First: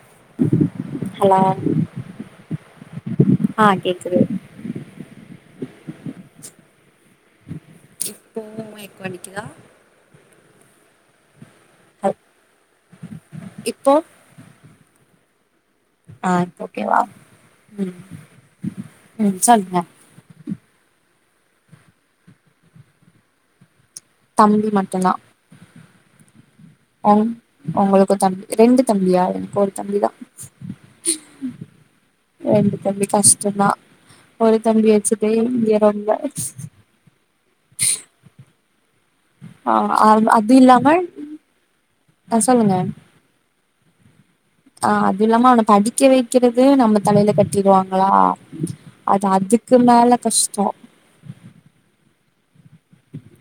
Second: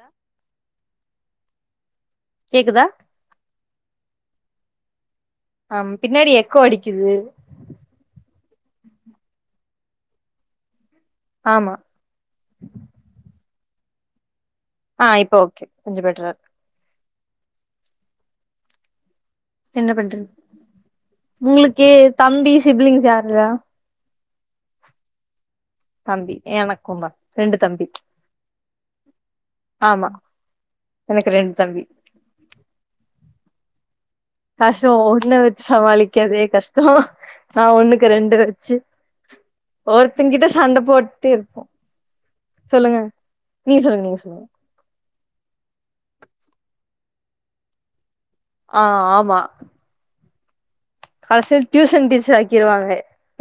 தா ஹலோ கேக்குதா ஆ கேக்குது அம் பின்னேடி எக்கோ அடிக்கிது இப்போவு எக்கோ அடிக்கிதா ஆமா போ ஆ இப்போ ஓகே கொஞ்சோ பெட்ரா ஆ இருக்கு இப்போக்கேவா ம் ம் சொல்ங்க உங்ளுக்கே தம்பி சிப்லிங்ஸ் யார்ரா தம்பி மட்டுந்தா தம்பி எனக்குந்தா ஒங் ரெண்டு தம்பி ஒங்குளுக்கு தம்பி ரெண்டு தம்பியா எனக் ஒரு தம்பி ஆமா தா எனக்கு ரெண் தம்பி சன்னா கஷோ ஒன்ன வெச் சமாளிக்கதே கஷ்டோ நா ஒன்னுக்கு ரெண்டு வெச்சு ஆ ஒர்த்தங்கிட்ட அது சண்ட இல்லாம போட்டே இருப்போ ஆ சொல்லுங்க நீக சொல்லுங் நீங்ஸ் அ அது‌ல்லாம அவன படிக்க வெக்கிறது நம்ம தலைல கட்டிருவாங்ளா அது அதுக்கு மேல கஷ் கலசிய ட்யூசன் டீச்சர் ஆக்கிருவாங்க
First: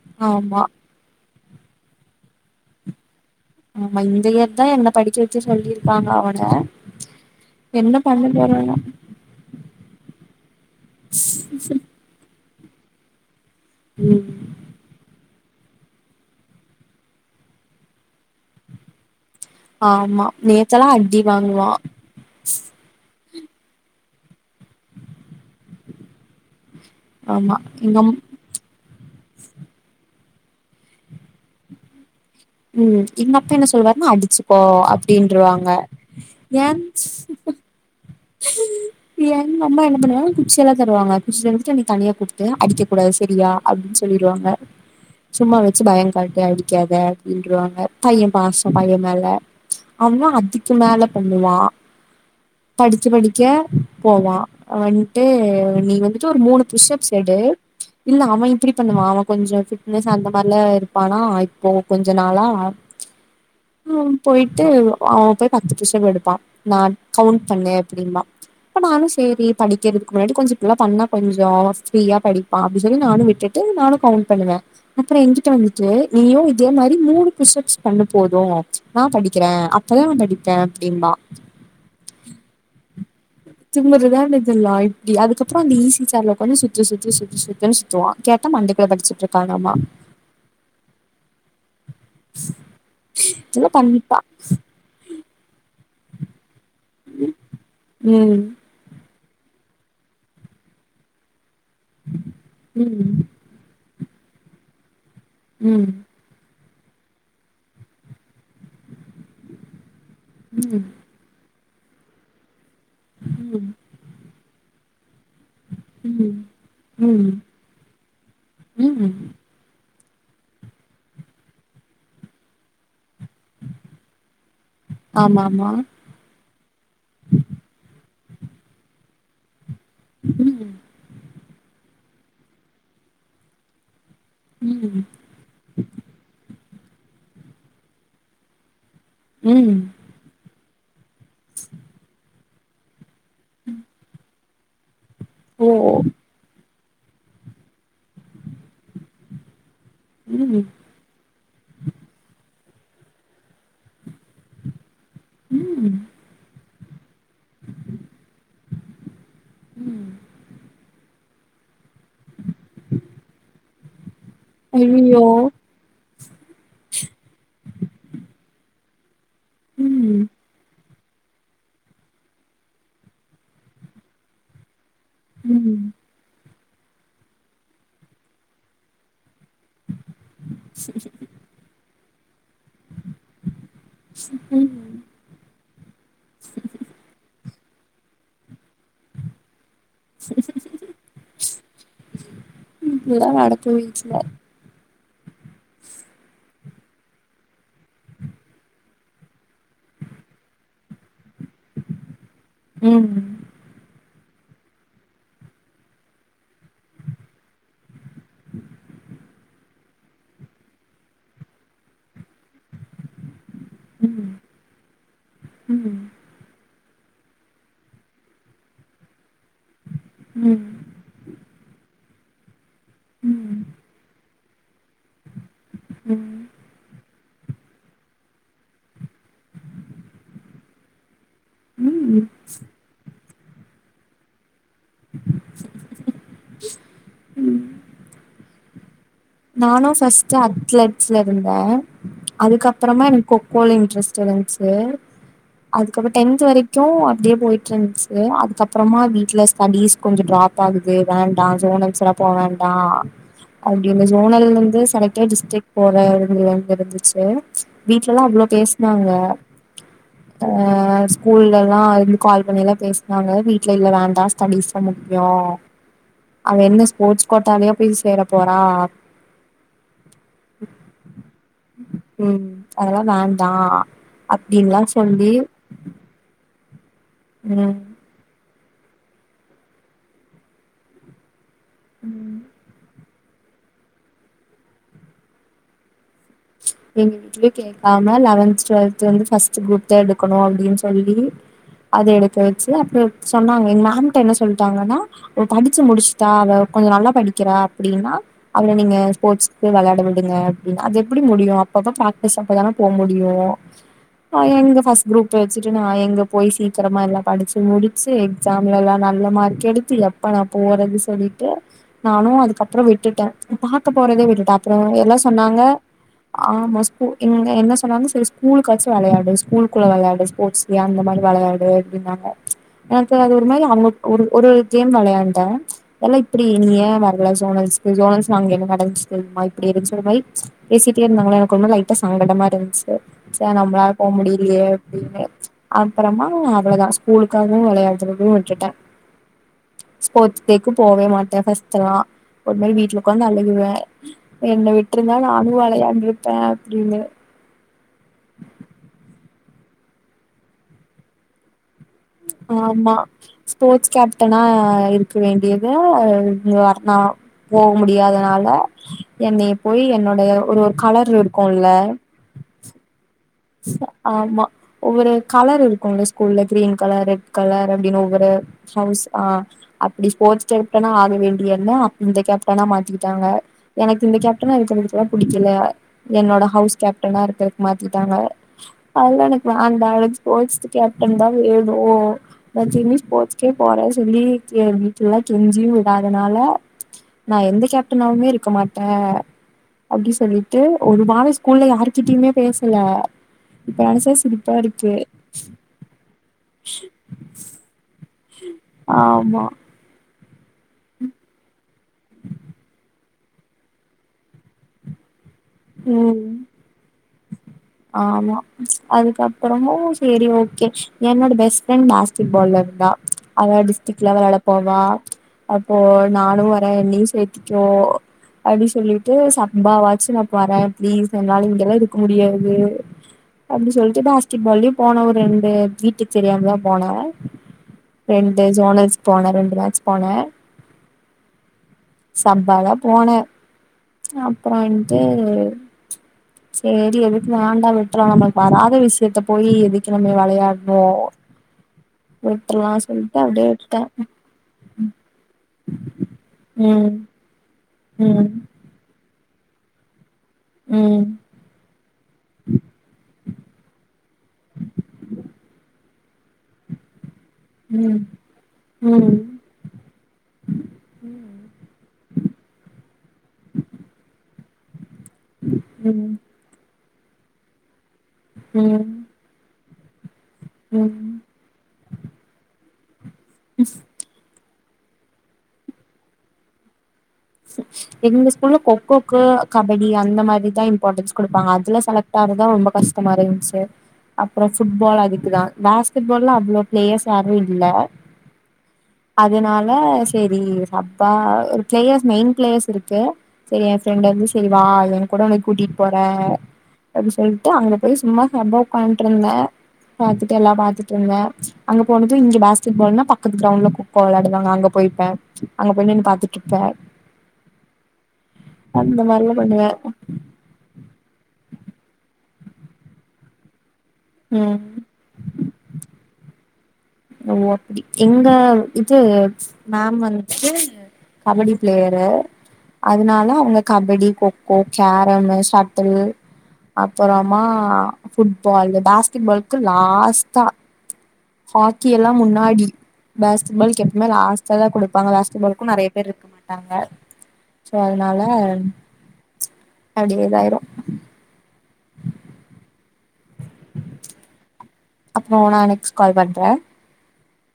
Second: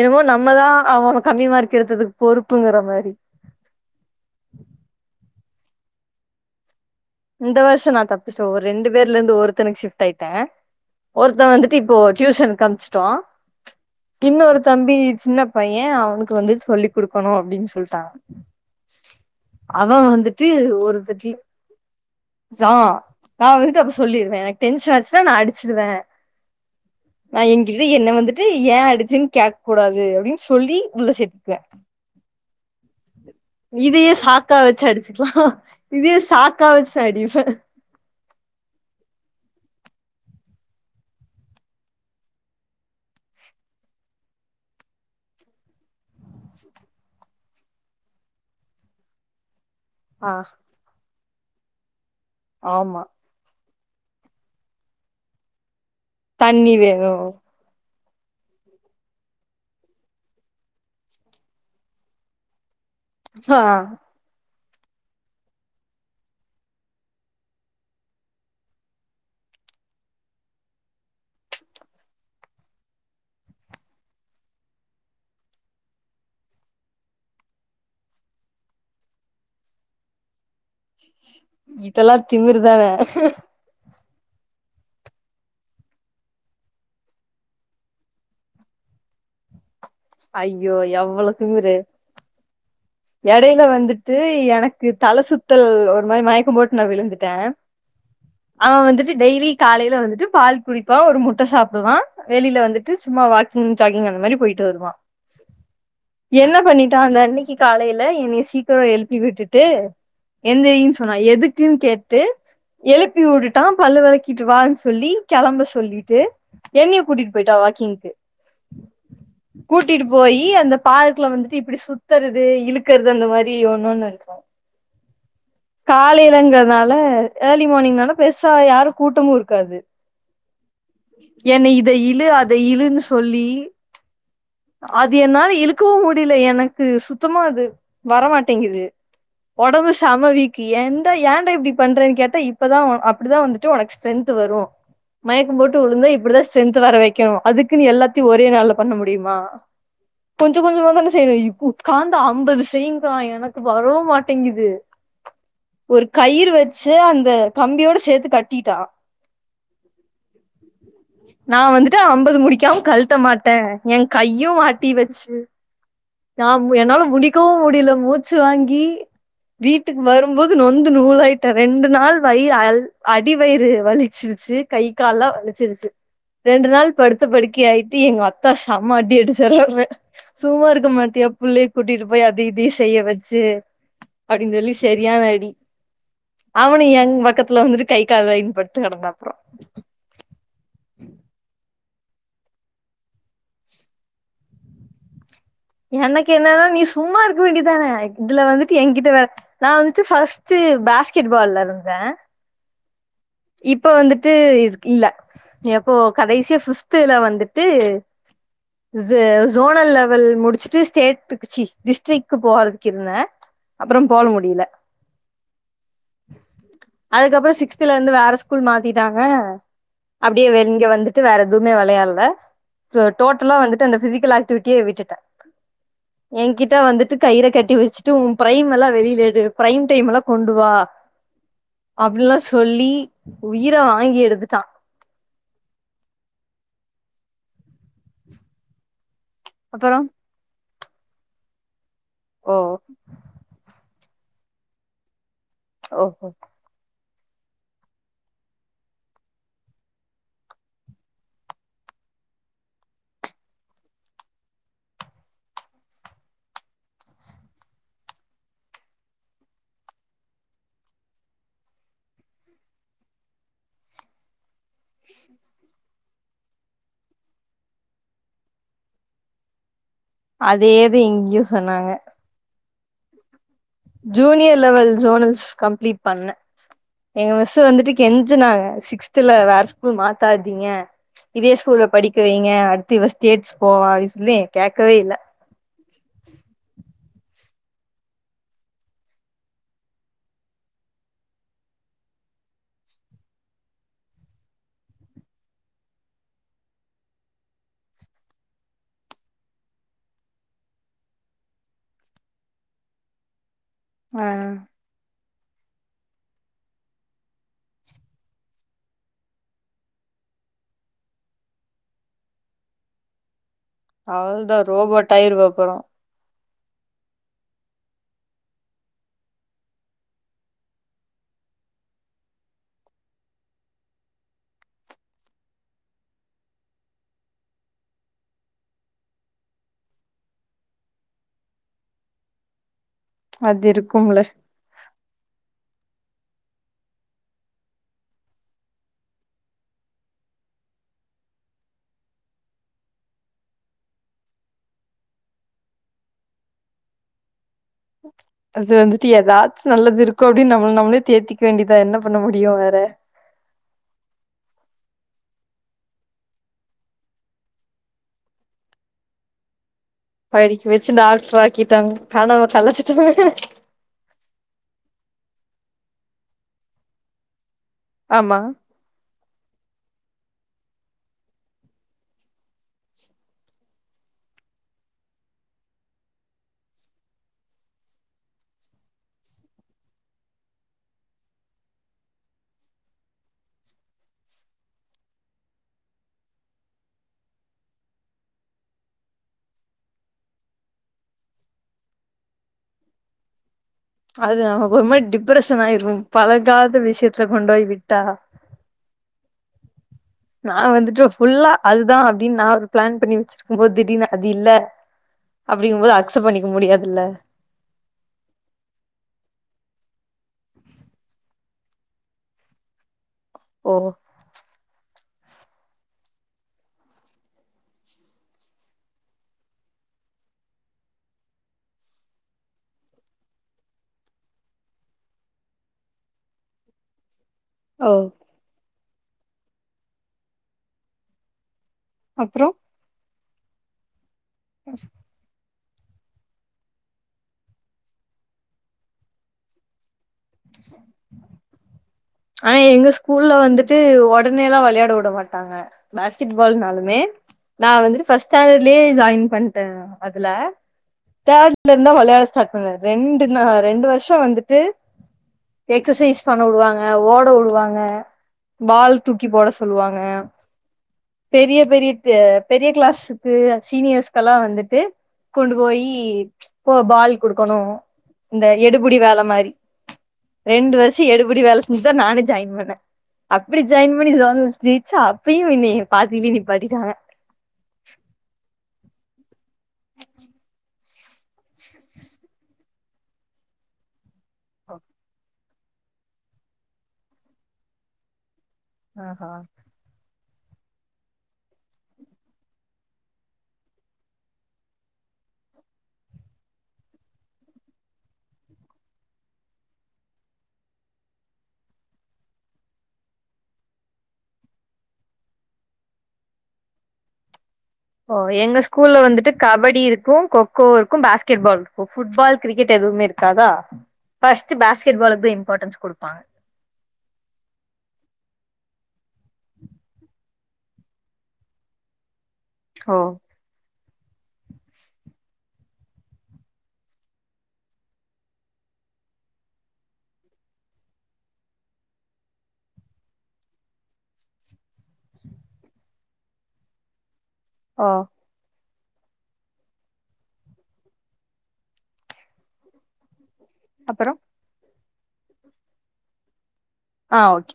எனமோ ஆமா நம்மதா அவோ கம்மி மார்க் எடுத்ததுக் பொறுப்புங்குற மாரி ஆமா இந்த இயர் தா என்ன படிக்க வச்ச சொல்லிருக்காங்க அவன இந்த வர்ஷ என்ன நா பண்ண தப்பிச்ச ஒரு போறானோ ரெண்டு பேர்ல இருந்து ஒருத்தனுக் ஷிவ்ட் ஆயிட்ட ஒருத்த வந்துட்டு இப்போ ட்யூஷன்க் அம்ஷ்ட்டோ ம் இன்னோரு தம்பி சின்னப் பைய அவுனுக்கு வந்து சொல்லி் குடுக்கணு அப்டின் சொல்ட்டாங்க அவ ஆமா வந்துட்டு நேத்தெல்லா ஒரு அடி தட்டி வாங்குவா சா நா வந்துட்டு அப்ப சொல்லிருவ எனக் டென்ஸ் ஆச்சினா நா அடிச்சிருவ நா ஆமா எங்கித என்ன எங்கம் வந்துட்டு ஏன் அடுச் சிங் கேக் கூடாது அப்டின் சொல்லி உள்ள சேத்க்வேன் ம் எங்க அப்பா என்ன சொல்லுவாருன்னா இதியே சாக்கா அடிச்சுக்கோ வச்சு அடிச்சிக்லா அப்டின்ருவாங்க இதியே சாக்கா ஏன் வச் தடிஃப எங்கம்மா என்ன பண்ணுவாங்க குச்சி எல்லா தருவங்க குச்சி தந்துட் என்னி தனியா கூப்டு அடிக்க கூடாது செரியா அப்டின் சொல் லீருவாங்க சும்மா வெச்சு பயங் காட்டு அடிக்காத அப்டின்றுவாங்க பையன் பாசும் பைய மேல அவ ஆ அதுக்கு மேல பண்ணுவா ஆமா படிச்சு படிக்க போவா வன்ட்டு நீ வந்துட்டு ஒரு மூணு தண்ணி புஷ்ஷப்ஸ் வேணு எடு இல்ல அவ இப்டி பண்ணுவா அவ கொஞ்ச ஃபிட்னஸ் அந்த மாரிலா இருப்பானா இப்போ கொஞ்ச நாளா சா ட்டு அவ போய் பத்து புஸ்ஸப் எடுப்பா நா கவுண்ட் பண்ணு அப்டிம்பா இப்ப நானு செரி படிக்கிறக்கு முன்னாடி கொஞ்ச இப்பல்லா பண்ணா கொஞ்ச ஃப்ரீயா படிப்பா அப்டி சொல்லி நானு விட்டுட் நானு கவுண்ட் பண்ணுவே அப்ற எங்கிட்ட வந்துட்டு நீயும் இதே மாரி மூணு புஷ்ஸப்ஸ் பண்ணு போது ச் நா படிக்கிற அப்பதா படிப்பே அப்டிம்பா இதுல்லா திமிருதான திமிருதான இதல்லா இப்டி அதுக்கப்பற அந்த ஈசி சேர்ல உக்காந்து சுத்து சுத்து சுத்து சுத்துனு சுத்துவா கேட்டா மண்டக் படிச்சிட்டு இருக்காணாமா ஐயோ எவ்ள திமிரு எடயில இதெல்லா வந்துட்டு பண்ணிப்பா எனக்கு தல சுத் சுத்தல் ஒரு மாரி மயக்க போட்டு நா விழுந்துட்ட ம் அவ வந்துட்டு டெய்லி காலையில வந்துட்டு பால் குடிப்பா ஒரு முட்ட சாப்டுவா வெளியில வந்துட்டு சும்மா ம் வாக்கிங் ஷாக்கிங் அந்த மாரி போயிட்டு வருவா ம் என்ன பண்ணிட் டா அந்த அன்னிக்கி காலையில என்னய சீக்கிர எழுப்பி விட்டுட்டு ம் எந்திறின் சொன்னா எதுக் குன் கேட்டு எழுப்பி வுட்டுட்டா ம் பல்லு வெளக்கிட்டு வானு சொல்லி கெளம்ப சொல்லிட்டு ம் என்னய ம் கூட்டிட்டு போயிட்டா வாக்கிங்க்கு ம் கூட்டிட்டு போய் அந்த பார்க்ல வந்துட்டு இப்படி சுத்தறது இழுக்ற து அந்த மாரி ஒண்னொன்னு இருக்கு ஆமாமா. காலேலங்கறதுனால ஏர்லி மார்னிங்னால பெருசா யாரு கூட் டமு இருக்காது ம், என்ன இத இழு அத இழுன்னு சொல்லி ம், அது என்னால இழுக்கவு முடியல எனக் சுத்தமா அது வரமாட்டேங்குது ம். ஒடம்பு செமவீக்கு என் ஏன் டா இப்படி பண்றனு கேட்டா இப்பதா அப்டிதா வந்துட்டு வொனக்கு ஸ்டென்த் வரு மயக்கம் ஓ! போட்டு வுழுந்தா இப்டிதா ஸ்டென்த் வர வைக்கனு அதுக்குன்னு எல்லாத்தையு ஒரே நாள்ல பண்ண முடியுமா கொஞ்ச ம், கொஞ்சமா தான செய்யனு இப்ப உக்காந்து அம்பது செய்ங்கா எனக்கு வரவு மாட்டேங்குது ம். ஒரு கயிறு வச்சு அந் த கம்பியோட சேத்து கட்டிட்டா ம் நா வந்துட்டு அம்பது முடிக்காம கழட்ட மாட்ட எ கையு மாட்டி ஐயய்யோ! வச்சு நா என்னால முடிக்கவு முடியல மூச்சு வாங்கி வீட்டுக்கு ம், வரும்போது நொந் நொந்து நூலாயிட ரெண்டு நாள் வயி அல் அடி வயிறு வலிச்சிருச்சு கை கால்லா ம். வலிச்சிருச்சு ரெண்டு நாள் படுத்த படுக்கை ஆயிட்டு எங்க அக்கா செம அடி அடுச் [unintelligible] சும்மா இருக்க மாட்டியா புள்ளய கூட்டிட்டு போய் அது இது செய்ய வச்சு அப்டின் சொல்லி செரியான அடி அவனு எங் பக்கத்துல வந்துட்டு கை கால் அடிப்பட்டு கெடந்தா அப்புற எல்லா நடக்கு வீட்ல எனக்கு என்னன்னா நீ சும்மா இருக்க வேண்டிதான இதுல வந்துட்டு என்கிட்ட வேற நா வந்துட்டு ஃபஸ்ட் டு பேஸ்கெட் பால்ல இருந்த ம் இப்ப வந்துட்டு இது இல்ல எப்போ கடைசிய ஃபிப்த்துல வந்துட்டு சோனல் லெவல் முடிச்சுட்டு ஸ்டேட்டுக்கு சி டிஸ்ட்டிக்கு போறதுக்கு இருந்த அப்புறம் போக ம், முடியல ம், ம், அதுக்கபற சிக்ஸ்துல இருந் து வந்து வேற ஸ்கூல் மாத்திட்டாங்க அப்டியே ம், இங்க வந்துட்டு வேற எதுவுமே விளையால டோட்டலா ம், வந்துட்டு அந்த பிசிக்கல் ஆக்டிவிட்டியே விட்டுட்ட ம், என்கிட்ட வந்துட்டு கயிற கட்டி வச்சுட்டு உன் பிரைம் எல்லா வெளியில எடு பிரைம் டைம் எல்லா கொண்டுவா ம். அப்டில்லா சொல்லி உயிர வாங்கி எடுத்துட்டான் ம் நானும் அப்பறோ ஃபஸ்ட் அத்லெட்ஸ்ல இருந்தே ஓ அதுக்கப்புறமா எனக்கு கொக்கோல இன்ரெஸ்ட் டு இருச்சே அதுக்கப்புறம் ஓஹோ டென்த் வரைக்கோ அப்டியே போயிட்டு இருந்துச்சி அதுக்கப்புறமா வீட்டுல ஸ்டடிஸ் கொஞ்சோ ட்ராப் ஆகுது வேண்டா ஜோனல்ஸ் ல போ வேண்டா அ அப்டினு ஜோனல்ல இருந்து செலக்ட் ஆயி டிஸ்ட்ரிக் போற அளவுல இருந்துச்சு வீட்லல்லா அவ்ளோ பேசுனாங்க ஆ ஆ ஸ்கூல்லல்லா இருந்து கால் பண்ணிலா பேசுனாங்க வீட்ல இல்ல வேண்டா ஸ்டடிஸ் தா முக்கியோ அவ என்ன ஸ்போர்ட்ஸ் கோட்டாலயா போய் சேர போறா அதேதா இங்கயு சொன்னாங்க ம் அதெல்லா வேண்டா ஜூனியர் அப்டில்லா லெவல் சொல்லி ஜோனல்ஸ் கம்ப்ளீட் பண்ணே எங்க மிஸ் ம் வந்துட்டு கெஞ்சுனாங்க சிக்ஸ்த்துல வேற ஸ்கூல் மாத்தாதீங்க இதே ஸ்கூல்ல ம் படிக்கவைங்க அடுத்து இவ ஸ்டேட்ஸ் போவா அப்டின்னு சொல்லி கேட்கவே இல்ல எங்க வீட்டுலயே கேக்காம லெவன்த் டுவெல்த் வந்து ஃபர்ஸ்ட் குரூப் தா எடுக்கணு அப்டின்னு சொல்லி அது எடுக்க வெச்சி அப்புறம் சொன்னாங்க எங்க மேம்கிட்ட என்ன சொல்ட்டாங்கன்னா அவ படிச்சி முடிச்சுட்டா அவ கொஞ்சோ நல்லா படிக்கிறா அப்டின்னா அவல நீங்க ஸ்போர்ட்ஸ்க்கு விளையாட விடுங்க அப்டின்னு அது எப் ப்டி முடியு அப்பப்ப பிராக்டிஸ் அப்பதானே போ முடியு ஆ எங்க ஃபர்ஸ்ட் குரூப் ப வெச்சுட்டு நா எங்க போய் சீக்கிரமா எல்லா படிச்சு முடிச்சு எக்ஸாம்லல்லா நல்ல மார்க் எடுத்து எப்பா நான் போறது சொல்லிட்டு நானு அதுக்கப்பறோ விட்டுட்டே பாக்க போறதே விட்டுட்டே அவ்ளதா அப்புற ரோபோட் எல்லா ஆயிருவா சொன்னாங்க அப்பறோ ஆமா ஸ்கூ இங்க என்ன சொன்னாங்க சேரி ஸ்கூலுக்காச்சு விளையாடு ஸ்கூல் குள்ள விளையாடு ஸ்போர்ட்ஸ்டே அந்த மாரி வந்து விளையாடு அப்டின்னாங்க எனக்கு அது ஒரு மாரி அவங்க ஒரு ஒரு கேம் விளையாண்ட எல் நா இப்டி நீ ஏ வரல ஜோனல்ஸ்க்கு ஜோனல்ஸ் அங்க என்ன நடந்துச்சி தெரியுமா இப்பிடி இருந்துச்சி ஒரு மாரி பேசிட்டே இருந்தாங்களா எனக்கு ஒரு மாரி லைட்டா சங்கடமா இருந்துச்சி ச்சே அது நம்மளா போக இருக்கும்ல முடியலையே அப்டின்னு அப்பறமா அவ்ளதா ஸ்கூலுக்காகவு விளையாட்றது விட்டுட்டே ஸ்போர்ட்ஸ் டேக்கு போவே மாட்டே. ஃபர்ஸ்ட்டெல்லா ஒரு மாரி வீட்டுல ஒக்காந்து அழுகுவே என்ன விட்டிருந்தா நானு விளையாண்டுடிருப்பே அப்டின்னு அது வந்துட்டு ஏதாச்சி நல்லது இருக்கோ அப்டின்னு நம்ம நம்ளே தேத்திக்க வேண்டி இத என்ன பண்ண முடியு வேற ஆமா ஸ்போர்ட்ஸ் கேப்டனா இருக்க வேண்டியத இ வர்ணா போ முடியாதனால ல என்னைய போய் என்னோடைய ஒரு படிக்க ஒரு வச்சு கலர் டாக்டர் இருக்கோல்ல ஆக்கிட்டாங்க கனவ கலச்சிட்டாங்க ஆமா ஒவ்வொரு கலர் இருக்குல ஸ்கூல்ல கிரீன் கலர் ரெட் கலர் அப்டின்னு ஒவ்வொரு ஆமா ஹவுஸ் ஆ அப்டி ஸ்போர்ட்ஸ் கேப்டனா ஆக வேண்டிய என்ன அப் அந்த கேப்டனா மாத்தி விட்டாங்க எனக்கு அந்த கேப்டனா இருக்கறதுக்கெல்லா பிடிக்கல என்னோட ஹவுஸ் கேப்டனா இருக்கறக்கு மாத்திட்டாங்க அதெல்லா எனக்கு வேண்டா எனக்கு ஸ்போர்ட்ஸ் கேப்டன் தா வேணு நா திரும்பி ஸ்போட்ஸ்கே போறே சொல்லி ஏ வீட்டு எல்லா கெஞ்சியு விடாதனால நா எந்த கேப்டனாவுமே இருக்க மாட்டே அப்டி சொல்லிட்டு ஒரு வரோ ஸ்கூல்ல யார்கிட்டயுமே பேசல இப்ப நெனச்சா அது சிரிப்பா நமக்கு ஒரு இருக்கு மாரி டிப்ரெஷன் ஆயிரு பழகாத விஷயத்துல கொண்டு போய் விட்டா ஆமா நா வந்துட்டு ஃபுல்லா அதுதா அப்டின்னு நா ஒரு பிளான் பண்ணி வெச்சிருக்கும்போது திடீர்னு அது இல்ல அப்டிங்கும்போது அக்செப்ட் ம் பண்ணிக்க முடியாதுல்ல ஆமா அதுக்கப்பறமு சேரி ஓகே என்னோட பெஸ்ட் ஃரெண்ட் பாஸ்கெட்பால்ல இருந்தா அவ ஓ டிஸ்ட்ரிக் லெவல் விளையாட போவா அப்போ நானு வரே என்னையு சேத்திக்கோ அப்டின்னு சொல்லிட்டு சம்பாவாச்சி நா வறேன் பிளீஸ் என்னால இங்கெல்லா இருக்க முடியாது அப்டி சொல்ட்டு பேஸ்கெட்பால்லயு போன ஒரு ரெண்டு வீட்டுக்கு தெரியாமதா போனே ஓ ரெண்டு ஜோனல்ஸ் போனே ரெண்டு மேட்ச் போனே அப்றோ சப்பாதா போனே அப்றோ என் சேரி எதுக்கு வேண்டா விட்றலா நமக்கு வராத விஷ்யத்த போயி எதுக் கு நம்ம வெளையாட்னோ ஆனா எங்க ஸ்கூல்ல வந்துட்டு ஒடனேலா வெளையாடவுட மாட்டாங்க பேஸ்கெட்பால் நால் ம் மே நா வந்துட்டு ஃபஸ்ட் ம் ஸ்டாண்டர்ட்லே ஜாயின் பண்ட்டே அதுல ம் தேர்ட்லருந்து தா வெளையாட ஸ்டார்ட் பண்ணே ரெண்டு நா ரெண்டு வர்ஷ வந்துட்டு எக்ஸசைஸ் பண்ண வுடுவாங்க ஓட வுடுவாங்க ம் பால் ம் தூக்கி போட சொல்லுவாங்க பெரிய பெரிய கு பெரிய கிளாஸுக்கு அ சீனியர்ஸ்க்கெல்லா வந்துட் டு கொண்டு போயி ம் போ பால் குடுக்கணு இந்த ம் எடுபுடி வேல மாரி ரெண்டு வர்ஷ ம் எடுபுடி வேல செஞ்சுதா நானே ஜாயின் பண்ணே அப்பிடி ஜாயின் பண்ணி ஜோனல்ஸ ஜெய்ச்சா அப்பயு என்னய பாதிலே நிப்பாட்டிட்டாங்க எங்க ஸ்கூல்ல கொக்கோக்கு கபடி அந்த மாரிதா இம் பார்ட்டன்ஸ் குடுப்பாங்க அதுல செலக்ட் ஆறதா ரொம்ப கஷ்டமா இருந்துச்சு அப்ற ஃபுட்பால் அதுக்குதா பேஸ்கெட்பால்லா அவ்ளோ பிளேயர்ஸ் யாரு இல்ல ஆஹா அதனால சேரி சப்பா ஒரு பிளேயர் மெயின் பிளேயர்ஸ் இருக்கு சேரி எ ஃப்ரெண்டு வந்து சேரி வா எங்க்கூட உன்னய கூட்டிட்டு போறே அப்டி சொல்ட்டு அங்க போய் சும்மா சப்பா ஒக்கான்ட்ருந்தே பாத்துட்டு எல்லா பாத்துட்ருந்தே அங்க போனது இங்க பேஸ்கெட் பால்னா பக்கத்து கிரவ்ண்ட்ல கொக்கோ வெளாடுவாங்க அங்க போய் போய் பாத் அங்க போய் நின்னு பாத்துட்ருப்பே ஓ எங்க ஸ்கூல்ல அந்த வந்துட்டு மாரிலா பண்ணுவே கபடி இருக்கு கொக்கோவு இருக்கு பாஸ்கெட் பால் ஓ ஃபுட்பால் கிரிக்கெட் எதுவுமே இருக்காதா ஃபஸ்ட்டு ம் பேஸ்கெட் பால்க்கு தா இம்பார்ட்டன்ஸ் குடுப் பா ஓ அப்டி எங்க இது மேம் வந் கபடி பிளேயரு ஓ அதுனால அவுங்க கபடி கொக்கோ கேரமு ஷட்டிளு அப்பறமா ஃபுட்பால் இந்த பேஸ்கெட் பால்க்கு லாஸ்ட்டா ஹாக்கியெல்லா முன்னாடி பேஸ்கெட் பால்க்கு எப்போமே லாஸ்டாதா குடுப்பாங்க பேஸ்கெட் பால்க்கு நெறைய பேர் இருக்க மாட்டாங்க சோ ஆ அதுனால அப்டியே இதாயிரு அப்பறோ அப்றோ நா நெக்ஸ்ட் கால் பண்றே ஆ ஓகே